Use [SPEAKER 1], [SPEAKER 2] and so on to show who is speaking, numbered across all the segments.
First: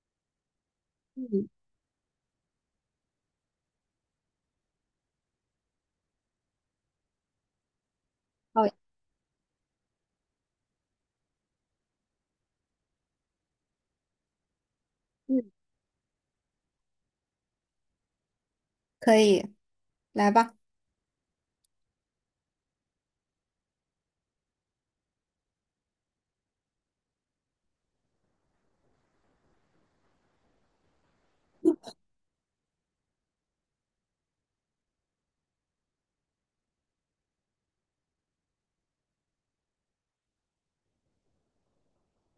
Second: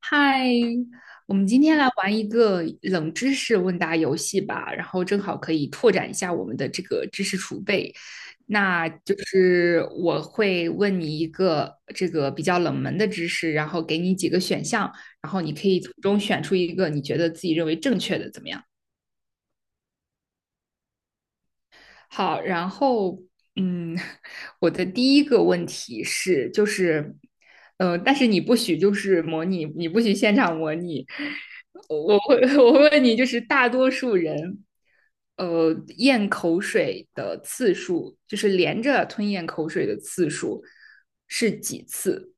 [SPEAKER 1] 嗨，我们
[SPEAKER 2] 嗯，
[SPEAKER 1] 今天来玩一个冷知识问答游戏吧，然后正好可以拓展一下我们的这个知识储备。
[SPEAKER 2] 好，
[SPEAKER 1] 那就是我会问你一个这个比较冷门的知识，然后给你几个选项，然后
[SPEAKER 2] 嗯，
[SPEAKER 1] 你可以从中选出一个你觉得自己认为正确的，怎么样？
[SPEAKER 2] 可以，来吧，
[SPEAKER 1] 好，然后嗯，我的第一个问题是，但是你不许就是模拟，你不许现场模拟。我会问你，就是大多数人，呃，咽口水的次数，就是连着吞咽口水的次数是几次？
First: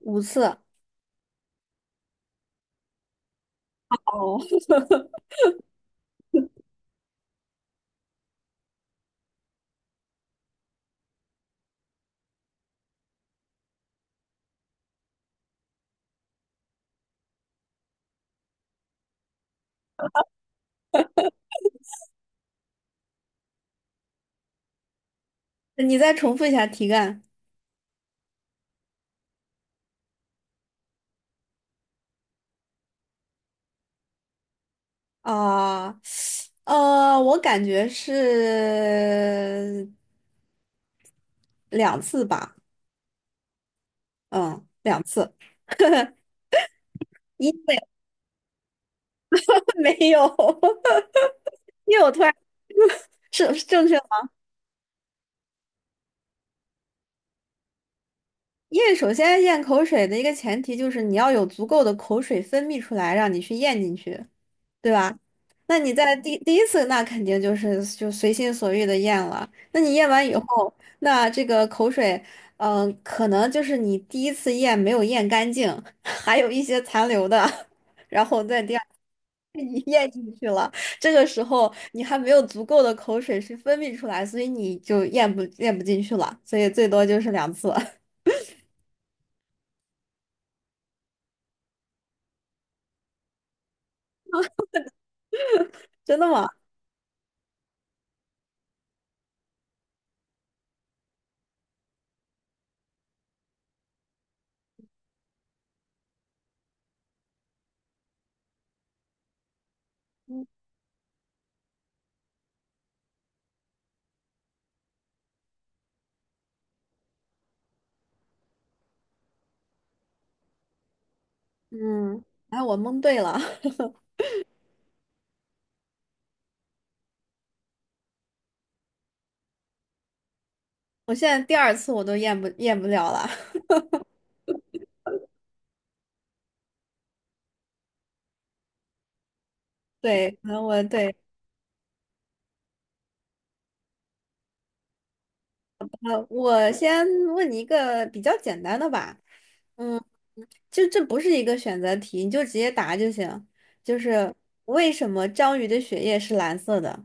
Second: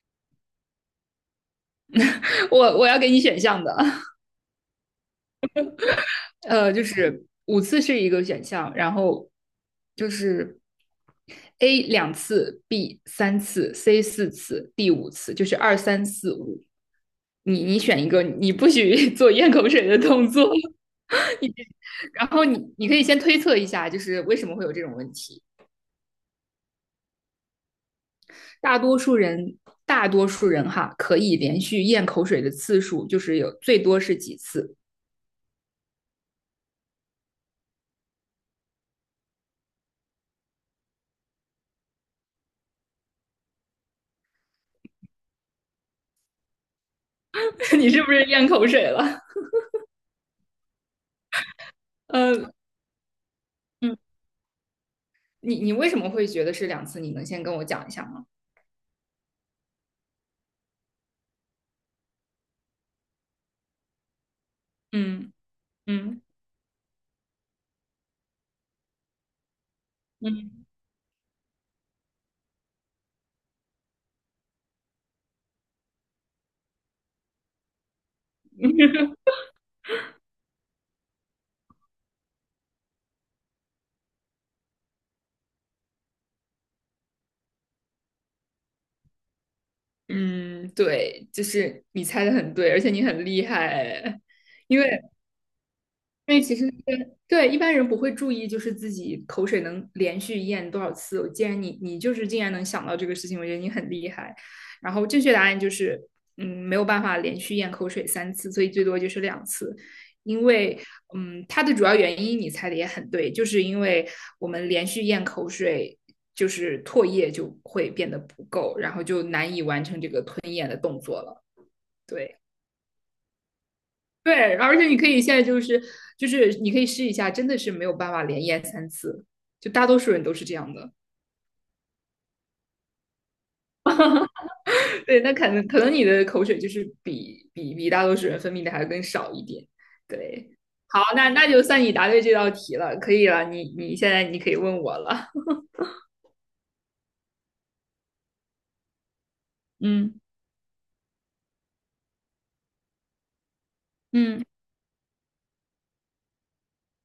[SPEAKER 2] 五次。
[SPEAKER 1] 我要给你选项的。
[SPEAKER 2] 哦，
[SPEAKER 1] 就是五次是一个选项，然后就是 A 两次，B 三次，C 四次，D 五次，就是二三四五。你选一个，你不许 做咽口水的动作。然后你可以先推测一下，就是为什么会有这种问题。
[SPEAKER 2] 你再重复一下题干
[SPEAKER 1] 大多数人，大多数人哈，可以连续咽口水的次数就是有最多是几次？
[SPEAKER 2] 啊，我感觉是两次吧，嗯，两次，因为
[SPEAKER 1] 你是不是咽口水了？
[SPEAKER 2] 没有，因为我突然
[SPEAKER 1] 呃，
[SPEAKER 2] 是正确
[SPEAKER 1] 嗯，
[SPEAKER 2] 吗？
[SPEAKER 1] 你为什么会觉得是两次？你能先跟我讲一下吗？
[SPEAKER 2] 因为首先咽口水的一个前提就是你要有足够的口水分泌出来，让你去咽进去。对吧？
[SPEAKER 1] 嗯
[SPEAKER 2] 那你在
[SPEAKER 1] 嗯
[SPEAKER 2] 第一次，那肯定就是就随心所欲的咽了。那你咽完以
[SPEAKER 1] 嗯
[SPEAKER 2] 后，那这个口水，可能就是你第一次咽没有咽干净，还有一些残留的，然后在第二 次你 咽进去了。这个时候你还没有足够的口水去分泌出来，所以你就咽不进去了。所以最多就是两次，
[SPEAKER 1] 嗯，对，就是你猜的很对，而且你很厉害，因为
[SPEAKER 2] 真的
[SPEAKER 1] 因为
[SPEAKER 2] 吗？
[SPEAKER 1] 其实对一般人不会注意，就是自己口水能连续咽多少次。我既然你就是竟然能想到这个事情，我觉得你很厉害。然后正确答案就是，没有办法连续咽口水三次，所以最多就是两次。因为它的主要原因你猜的也很对，就是因为我们连续咽口水，就是唾液就会变得不够，然后就难以完成这个吞咽的动作了。
[SPEAKER 2] 嗯，
[SPEAKER 1] 对。
[SPEAKER 2] 哎，我蒙对了，
[SPEAKER 1] 对，而且你可以现在就是你可以试一下，真的是没有办法连咽三次，就大多数人都是这样的。
[SPEAKER 2] 我现在第二次我都咽不了了。
[SPEAKER 1] 对，那可能你的口水就是比大多数人分泌的还更少一点。
[SPEAKER 2] 对，可
[SPEAKER 1] 对，
[SPEAKER 2] 能我
[SPEAKER 1] 好，
[SPEAKER 2] 对。
[SPEAKER 1] 那就算你答对这道题了，可以了，你现在你可以问我了。
[SPEAKER 2] 我先问你一个比较简单的吧，嗯，
[SPEAKER 1] 嗯
[SPEAKER 2] 就这不是一个选择题，你就直接答就行。就是
[SPEAKER 1] 嗯，
[SPEAKER 2] 为什么章鱼的血液是蓝色的？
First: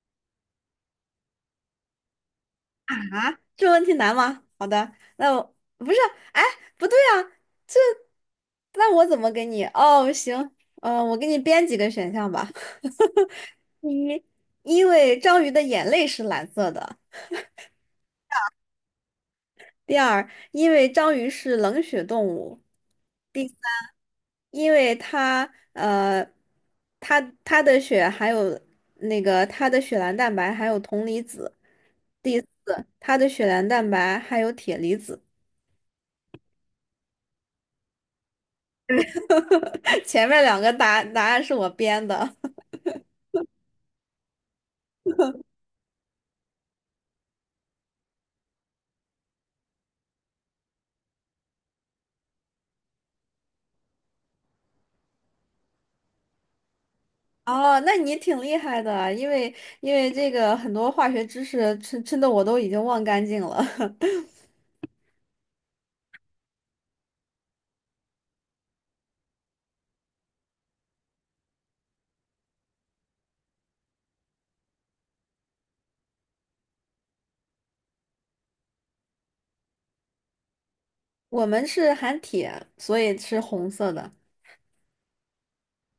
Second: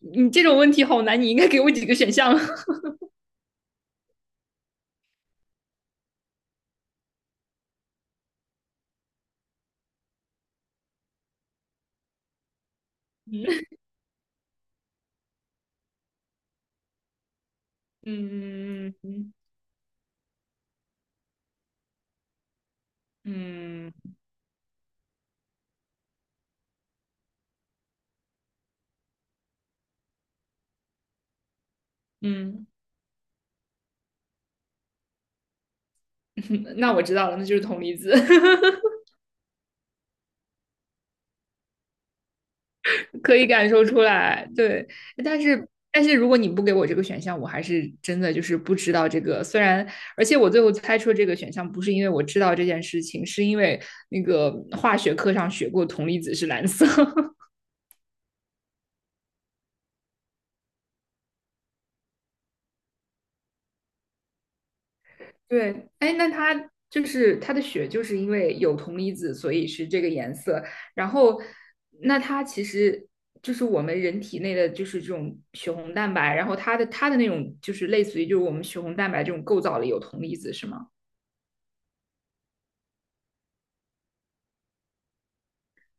[SPEAKER 1] 你这种问题好难，你应该给我几个选项。
[SPEAKER 2] 啊，这问题难吗？好的，那我不是，哎，不对啊，这那我怎么给你？哦，行，我给你编几个选项吧。
[SPEAKER 1] 嗯
[SPEAKER 2] 第一，因为章鱼的眼泪是蓝色的；
[SPEAKER 1] 嗯嗯
[SPEAKER 2] 第二，因为章鱼是冷血动物；第三，
[SPEAKER 1] 嗯
[SPEAKER 2] 因为它呃，它的血含有那个它的血蓝蛋白含有铜离子；第四，
[SPEAKER 1] 嗯，
[SPEAKER 2] 它的血蓝蛋白含有铁离子。
[SPEAKER 1] 那我知道了，那就是铜离子。
[SPEAKER 2] 前面两个答案是我编的。
[SPEAKER 1] 可以感受出来，对。但是如果你不给我这个选项，我还是真的就是不知道这个。虽然，而且我最后猜出这个选项不是因为我知道这件事情，是因为那个化学课上学过铜离子是蓝色。
[SPEAKER 2] 哦，那你挺厉害的啊，因为因为这个很多化学知识真的我都已经忘干净了。
[SPEAKER 1] 对，哎，那它就是它的血就是因为有铜离子，所以是这个颜色。然后，那它其实。就是我们人体内的就是这种血红蛋白，然后它的那种就是类似于就是我们血红蛋白这种构造里有铜离子是吗？
[SPEAKER 2] 我们是含铁，所以是红色的。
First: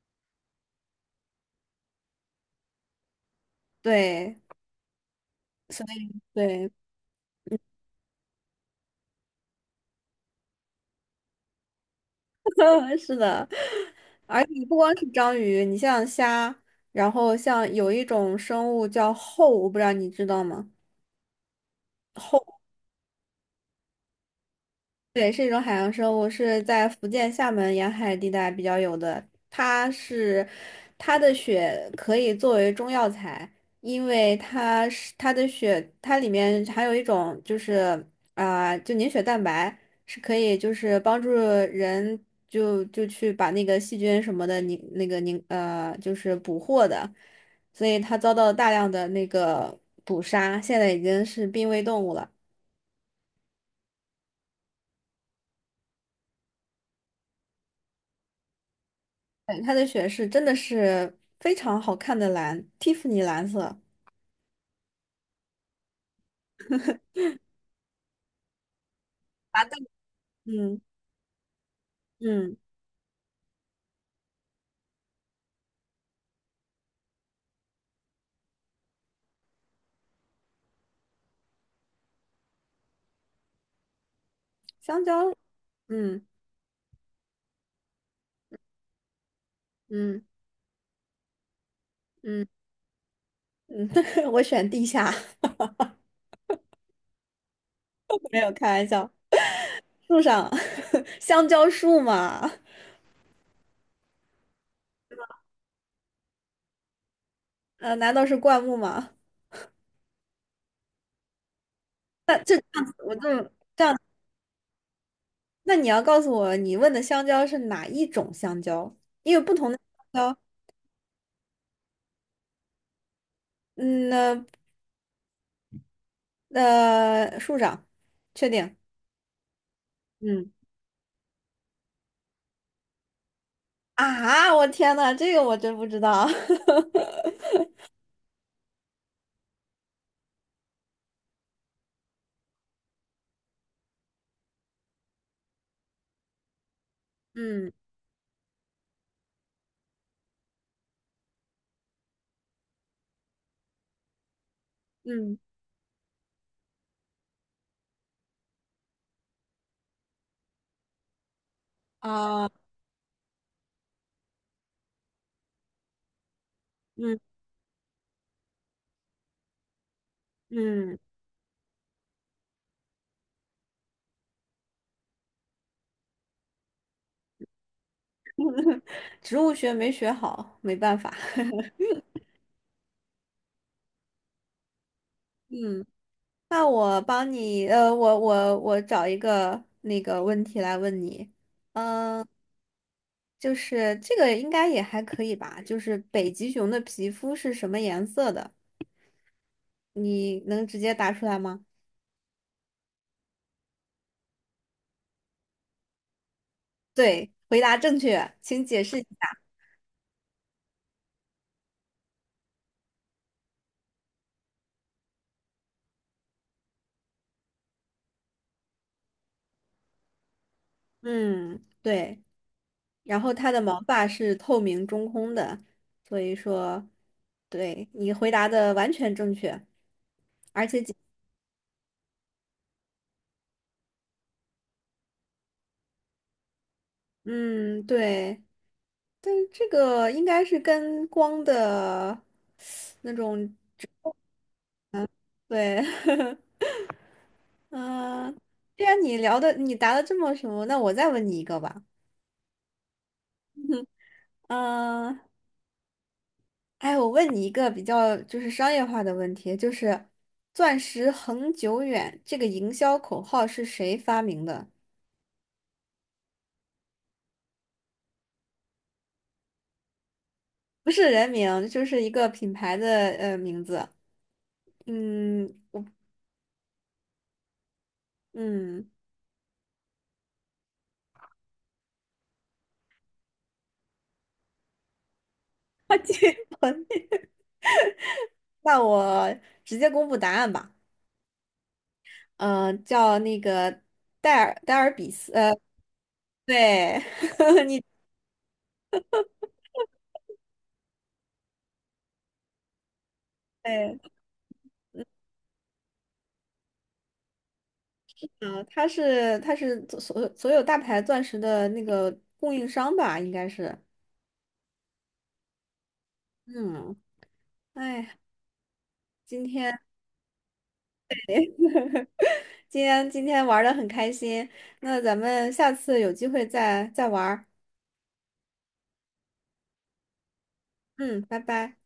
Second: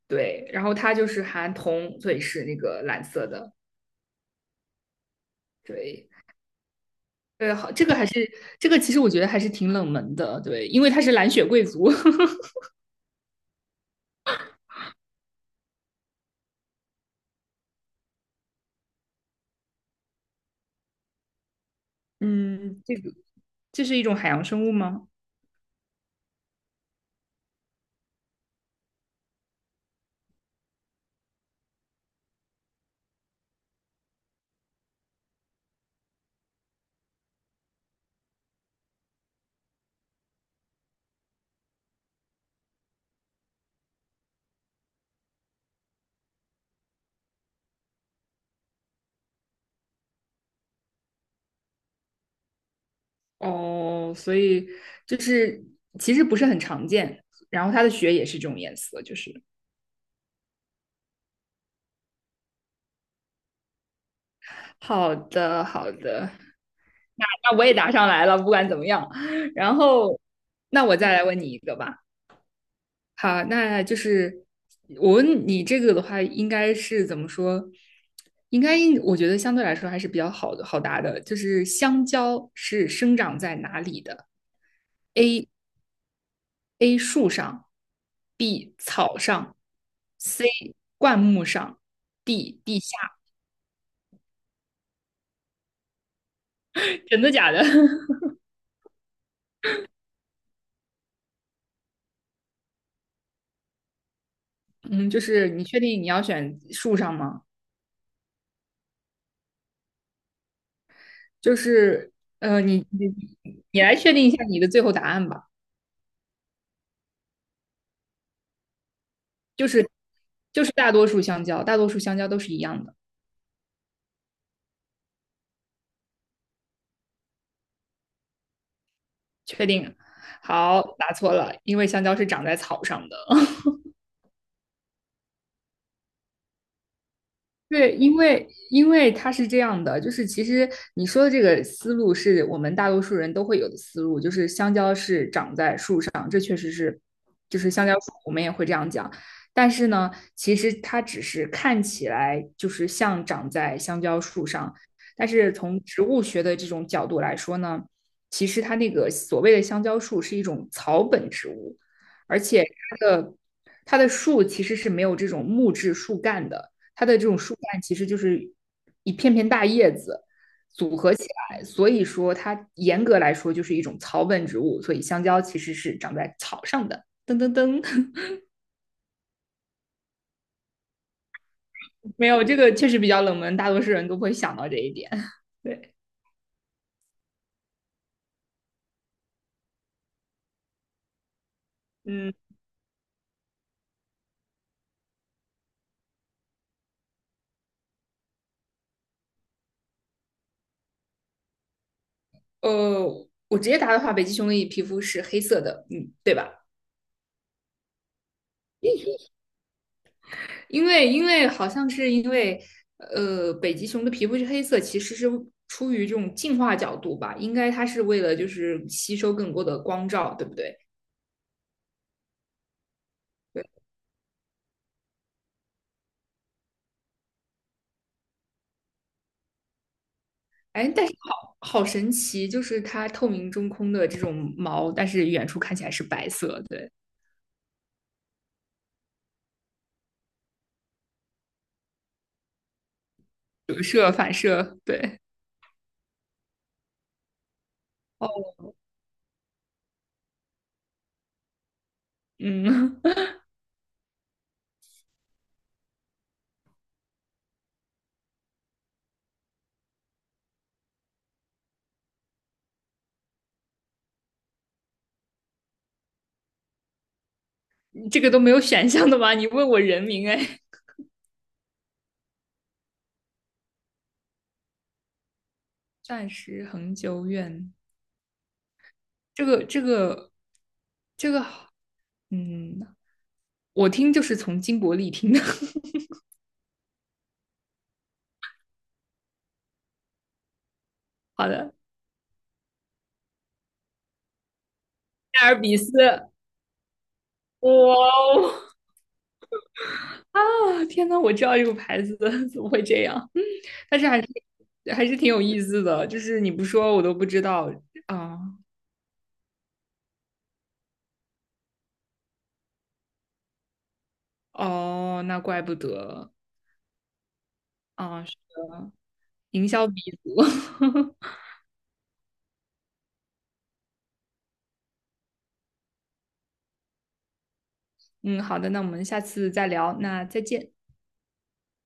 [SPEAKER 1] 对，然后它就是含铜，所以是那个蓝色的。
[SPEAKER 2] 对，所
[SPEAKER 1] 对，
[SPEAKER 2] 以对。
[SPEAKER 1] 对，好，这个还是这个，其实我觉得还是挺冷门的。对，因为它是蓝血贵族。
[SPEAKER 2] 是的，而且不光是章鱼，你像虾，然后像有一种生物叫后，我不知道你知道吗？
[SPEAKER 1] 嗯，这个这是一种海洋生物吗？
[SPEAKER 2] 对，是一种海洋生物，是在福建厦门沿海地带比较有的。它是，它的血可以作为中药材，因为它是它的血，它里面含有一种就是就凝血蛋白，是可以就是帮助人就去把那个细菌什么的凝那个凝就是捕获的，所以它遭到大量的那个捕杀，现在已经是濒危动物了。
[SPEAKER 1] 哦，所以就是其实不是很常见。然后它的血也是这种颜色，就是
[SPEAKER 2] 对，它的雪是真的是非常好看的蓝，蒂芙尼蓝色。
[SPEAKER 1] 好的，好的。那那我也答上来了，不管怎么样。
[SPEAKER 2] 麻豆，
[SPEAKER 1] 然后
[SPEAKER 2] 嗯
[SPEAKER 1] 那我再来问你一个吧。
[SPEAKER 2] 嗯，
[SPEAKER 1] 好，那就是我问你这个的话，应该是怎么说？应该应我觉得相对来说还是比较好的好答的，就是香蕉是生长在哪里的
[SPEAKER 2] 香蕉，嗯
[SPEAKER 1] ？A 树上，B 草上
[SPEAKER 2] 嗯
[SPEAKER 1] ，C 灌木上
[SPEAKER 2] 嗯
[SPEAKER 1] ，D 地下。
[SPEAKER 2] 嗯，我选地下，
[SPEAKER 1] 真的假的？
[SPEAKER 2] 没有开玩笑。树上，香蕉树嘛，
[SPEAKER 1] 嗯，就是你确定你要选树上吗？
[SPEAKER 2] 呃，难道是灌木吗？
[SPEAKER 1] 就是呃，你你
[SPEAKER 2] 我就，
[SPEAKER 1] 你来确定一下你的最后答案吧。
[SPEAKER 2] 那你要告诉我，你问的香蕉是哪一种香蕉？因为不
[SPEAKER 1] 就
[SPEAKER 2] 同的
[SPEAKER 1] 是
[SPEAKER 2] 香蕉，
[SPEAKER 1] 就是大多数香蕉，大多数香蕉都是一样的。
[SPEAKER 2] 嗯，那树上，确定，
[SPEAKER 1] 确定。
[SPEAKER 2] 嗯
[SPEAKER 1] 好，答错了，因为香蕉是长在草上的。
[SPEAKER 2] 啊，我天呐，这个我真不知道，
[SPEAKER 1] 对，因为它是这样的，就是其实你说的这个思路是我们大多数人都会有的思路，就是香蕉是长在树上，这确实是，就是
[SPEAKER 2] 嗯。
[SPEAKER 1] 香蕉树，我们也会这样讲。但是呢，其实它只是看起来就是像长在香蕉树上，但
[SPEAKER 2] 嗯
[SPEAKER 1] 是从植物学的这种角度来说呢，其实它那个所谓的香蕉树是一种草本植物，而
[SPEAKER 2] 啊，
[SPEAKER 1] 且它的它的树其实是没有这种木质树干的。它的
[SPEAKER 2] 嗯
[SPEAKER 1] 这种树干其实就是一片片大叶子组
[SPEAKER 2] 嗯，
[SPEAKER 1] 合起来，所以说它严格来说就是一种草本植物，所以香蕉其实是长在草上的。噔噔噔，
[SPEAKER 2] 植物学没学好，没办法。
[SPEAKER 1] 没有这个确实比较冷门，大多数人都不会想到这一点。
[SPEAKER 2] 嗯，
[SPEAKER 1] 对，
[SPEAKER 2] 那我帮你，我找一个那个问题来问你，嗯、
[SPEAKER 1] 嗯，
[SPEAKER 2] 就是这个应该也还可以吧？就是北极熊的皮肤是什么颜色的？你能直接答出来吗？
[SPEAKER 1] 呃，我直接答的话，北极熊的皮肤是黑色的，嗯，对吧？
[SPEAKER 2] 对，回答正确，请解释一下。
[SPEAKER 1] 因为好像是因为北极熊的皮肤是黑色，其实是出于这种进化角度吧，应该它是为了就是吸收更多的光照，对不对？
[SPEAKER 2] 嗯，对。然后它的
[SPEAKER 1] 对，
[SPEAKER 2] 毛发是透明中空的，所以说，对，你回答的完全正确。
[SPEAKER 1] 哎，但是好好神奇，就是它透明中空的这种毛，但是远处看起来是白色，对，
[SPEAKER 2] 嗯，对，但是这个应该是跟光的那种，
[SPEAKER 1] 折射反射，对，
[SPEAKER 2] 对，
[SPEAKER 1] 哦，
[SPEAKER 2] 嗯、既然你聊的你答的这么什么，那我再问你一个吧。
[SPEAKER 1] 嗯，
[SPEAKER 2] 嗯、哎，我问你一个比较就是商业化的问题，就是“钻石恒久远”这个营销口号是谁发明的？
[SPEAKER 1] 这个都没有选项的吗？你问我人名，哎，
[SPEAKER 2] 不是人名，就是一个品牌的名字。嗯
[SPEAKER 1] 暂时恒久远，
[SPEAKER 2] 嗯，
[SPEAKER 1] 这个这个这个嗯，我听就是从金伯利听的。
[SPEAKER 2] 那我直接公布答案吧。
[SPEAKER 1] 好的，
[SPEAKER 2] 叫那个戴尔比斯。
[SPEAKER 1] 艾
[SPEAKER 2] 呃，
[SPEAKER 1] 尔比斯，
[SPEAKER 2] 对，
[SPEAKER 1] 哇
[SPEAKER 2] 你
[SPEAKER 1] 哦，啊，天呐，我知道这个牌子的，怎么会这样？嗯
[SPEAKER 2] 对，
[SPEAKER 1] 但是还是挺有意思的，就是你不说我都不知道啊。
[SPEAKER 2] 嗯、他是他是所有大牌钻石的那个供应商吧，应该是。
[SPEAKER 1] 哦，那怪不得
[SPEAKER 2] 嗯，哎，
[SPEAKER 1] 啊，是的，
[SPEAKER 2] 今
[SPEAKER 1] 营
[SPEAKER 2] 天
[SPEAKER 1] 销鼻祖。
[SPEAKER 2] 今天玩的很开心，那咱们下次有机会再再玩儿
[SPEAKER 1] 嗯，好的，那我们下次再聊，那再见。
[SPEAKER 2] 嗯，拜拜。